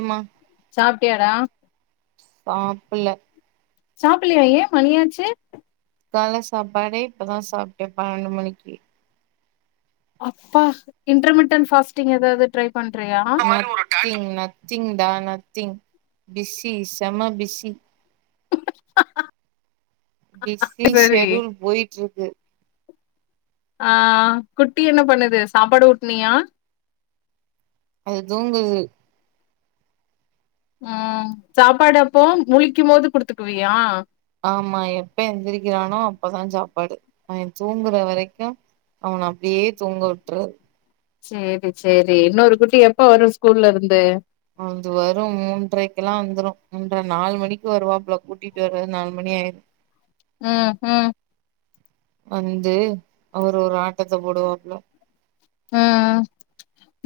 ஆமா சாப்டியடா இல்ல சாப்பில்லையா எ மணியாச்சு கால்ல சாப்பாடே இப்பதா சாப்ட்டே பன்னெண்டு மணிக்கு அப்பா இன்டர் மீட்டின் ஃபாஸ்டிங் ஏதாவது ட்ரை பண்றியா நத்திங் நத்திங்தா நா திங் பிசி செமபிசி ஹா பிஸி ஷெடூல் போயிட்டு இருக்கு ஆ குட்டி என்ன பண்ணுது சாப்பாடு ஊட்னியா அது தூங்குது ம் சாப்பாடு அப்போ முழிக்கு போது குடுத்துக்குவியா ஆமா எப்ப எந்திரிக்கிறானோ அப்பதா சாப்பாடு அவே தூங்குற வரைக்கு அவன அப்பிடியே தூங்க விட்டறது சேரி சேரி இன்னொரு குட்டி எப்ப வரு ஸ்கூல்ல இருந்து அஞ்சி வரு மூன்றரைக்கெல்லா வந்துரு மூன்ற நாலு மணிக்கு வருவாப்ல கூட்டிட்டு வர்றது நாலு மணி ஆயிரு ம் ம் வந்து அவரு ஒரு ஆட்டத்த போடுவாப்புல ம்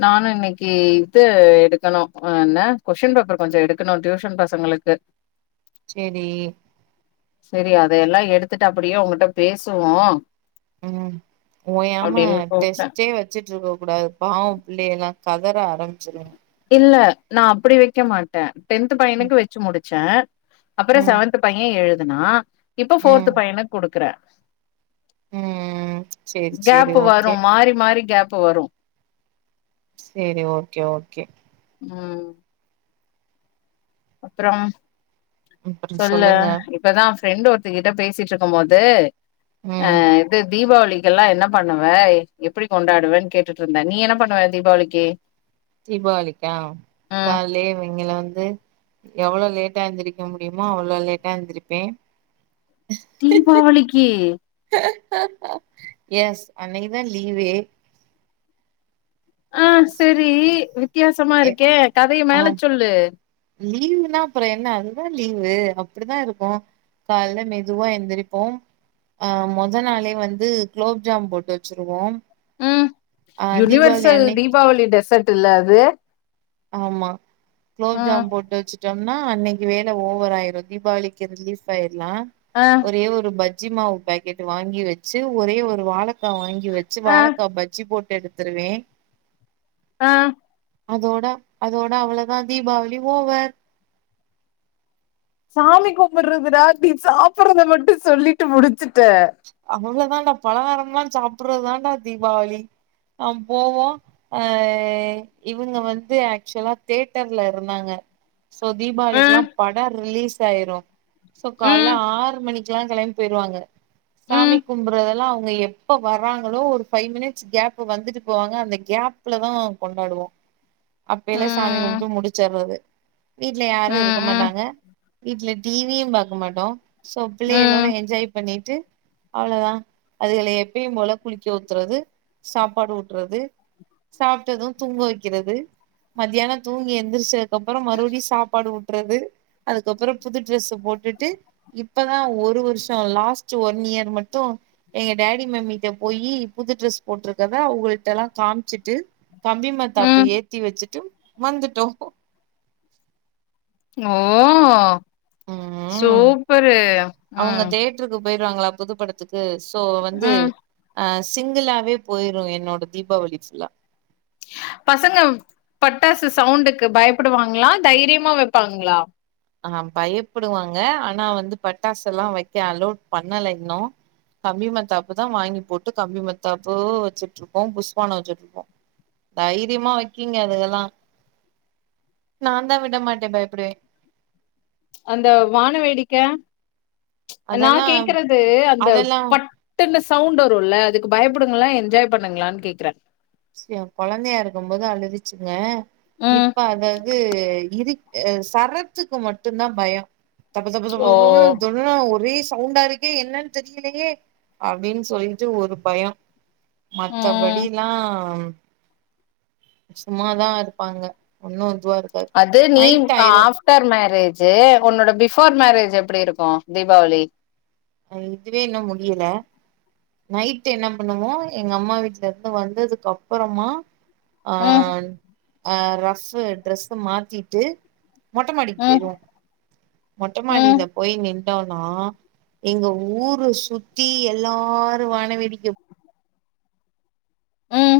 நானு இன்னக்கி இது எடுக்கணு என்ன கொஸின் பேப்பர் கொஞ்சோ எடுக்கணு டியூசன் பசங்களுக்கு சேரி சேரி அதெல்லா எடுத்துட்டு அப்பிடியே உங்கிட்ட பேசுவோ ம் ஓயாம அப்டின்னு கூப்ட்டே டெஸ்டே வச் ச்சிட்டு இருக்கக் கூடாது பாவோ பிள்ளை எல்லா கதற ஆரம்பச்சிருக்கங்க இல்ல நா அப்பிடி வைக்கமாட்டே டென்த் ம் பையனுக்கு வச்சி முச் ச்ச அப்புறோ ம் செவன்த் பையே எழு த்னா இப்போ ஃபோர்த் ம் பையனுக்கு குடுக்குறே ம் சேரி சேரி கேப் வரு ஓகே மாறி மாறி கேப் இப்ப வரு சேரி ஓகே ஓகே ம் அப்புறோ அப்றோ சொல்லு சொல்லுங்க இப்பதா ஃப்ரெண்ட் ஒருத்தகிட்ட பேசிட்டு இருக்கு போது அ ம் இது தீபாவளி இக்கெல்லா என்ன பண்ணுவ எப்பிடி கொண்டாடுவேன் கேட்டுட்டு இருந்தே நீ என்ன பண்ணுவ தீபாவளிக்கி தீபாவளிக்கா காலே இவங்கள வந் து எவ்ளோ லேட்டா எந்திருக்க முடியுமோ அவ்ளோ லேட்டா எந்திருப்பே டிபாவளிக்கு எஸ் அன்னிக்குதா லீவே ஆ சேரி வி த்தியாசமா எ இருக்கே கதைய ஆ மேல சொல்லு வே அப்பிடிதா இருக்கு கால்ல மெதுவா எந்திரிப்போ ஆ மொதநாளே வந்து குலோப்ஜாம் போட் வச்சிருவோ ம் ஆ தீபாவளி யூனிவர்சல் அன்னைக் தீபாவளி டெசர்ட் ட் இல்ல அது ஆமா ம் குலோப்ஜாம் போட் வச்சிட்டம் ன்னா அன்னைக்கு வேல ஓவர் ஆயிரு தீபாவளிக்கு ரிலீப் ஆயி க்குலா ஆ ஒரே ஒரு ப ஜிமாவு பேக்கட் வாங்கி வச்சி ஒரே ஒரு வாழ த்தா வாங்கி வச்சி ஆ வாழக்கா பச்சி போட் ட் எடுத்துருவே ஆ அதோட அதோட அவ்ளோதா தீபாவளி ஓவர் சாமி கும்பறதுடா நீ சாப்புறத மட்டு சொல்லிட்டு முடிச் ட்ட வான்டா பலகாரம்லாம் சாப்புறதுதான்டா தீபாவளி நம் போவோ அ இவுங்க வந்து ஆக்சுவலா தேட்டர்ல இருந்தாங்க சோ ம் தீபாவளில்லாம் படோ ரிலீஸ் த் ஆயிரு சோ ம் காலையில ஆறு மணிக்கல்லா கெளம்பி போயிருவாங்க ம் சாமி கும்புறதெல்லா அவுங்க எப்ப வர்றாங்களோ ஒரு ஃபைவ் மினிட்ஸ் கேப் வந்துட்டு போவாங்க அந்த கேப்லதா கொண்டாடுவோ அப்பிடில்லா சாமி ம் கும்புட்டு முடிச்சறது வீட்ல யாரு இருக்க ம் மாட்டாங்க வீட்ல டிவியு பாக்க மாட்டோ சோ பிள்ளைகளோட ம் என்ஜாய் பண்ணி ட்டு அவ்ளவுதா அதுகள எப்பியு போல குளிக்க ஊத்றது சாப்பாடு ஊத்றது சாப்புட்டது தூங்க வைக்கிறது மத்தியானோ தூங்கி எந்திரிச்சக அப்புறோ மறுபடியு சாப்பாடு ஊட்டறது அதுக்கப்புறோ புது ட்ரெஸ் போட்டுட்டு இப்பதா ஒரு வருஷோ லாஸ்ட் ஒன் ன் இயர் மட்டு எங்க டேடி மம்மிட்ட போயி புது ட்ரெஸ் போட்டிருக்கதா அவுல்ட்ட எல்லா காமிச்சுட்டு கம்பி மத்தாப்பு ம் ஏத்தி வச்சிட்டு வந்துட்டோ ஓ ம் சூப்பரு அவங்க ம் தேட்டருக்கு போயிருவாங்களா புது படத்துக்கு சோ வந்து ம் அஸ் சிங்கிளாவே போயிரு என்னோட தீபாவளி ஃபுல்லா பசங்க பட்டாசு சவுண்டுக்கு பயப்படுவாங்களா தைரியமா வைப்பாங்களா ஆ பயப்படுவாங்க ஆனா வந்து பட்டாசு எல்லா வைக்க அலோட் பண்ணல இன்னு கம்பிமத்தாப்புதா வாங்கி போட்டு கம்பிமத்தாப்பு வச்சுட்டு இருப்போ புஷ்வானோ வச்சுட்டு இருப்போ தைரியமா வைக்கீங்க அதுங்கெல்லாம் நான தான் விடமாட்டேன் பயப்படுவேன் அந்த வான வேடிக்க நா அதெல்லா கேக்குறது அந்த அதெல்லா பட்டுன்னுஸ் சவுண்டு வருல்ல அதுக்கு பயப்படுங்களா என்ஜாய் பண்ணுங்களான்னு கேக்குறே சியா குழந்தையா இருக்கும்போது அழுதுச்சுங்க ம் இப்ப அது-அது இரு ஆ சரத்துக்கு மட்டுந்தா பயோ ஓ தப-தப-தப-தப [unintelligible] ஓரே சவுண்டா இருக்கே என்னன்னு தெரியலையே அப்டின்னு சொல்லிட்டு ஒரு பயோ ம் மத்தபடிலா ஆம் சும்மாதா இருப்பாங்க ஒன்னோ அது நீ ஆஃப்டர் மேரேஜ் ஜி உன்னோட பிஃபோர் மேரேஜ் எப்டி இருக்கோ தீபாவளி அ இதுவே இன்னோ முடியல நைட் என்ன பண்ணுவோ எங்க அம்மா வீட்டுலருந்து வந்ததுக்கு அப்புறமா ம் ஆன் ஆ ரஃப் ட்ரெஸ்ச மாத்திட்டு மொட்டமாடிக்கு ம் போயிருவோ மொட்டமாடியில ம் போயி நின்ன யோனா எங்க ஊர சுத்தி எல்லாரு வானவேடிக்க ம்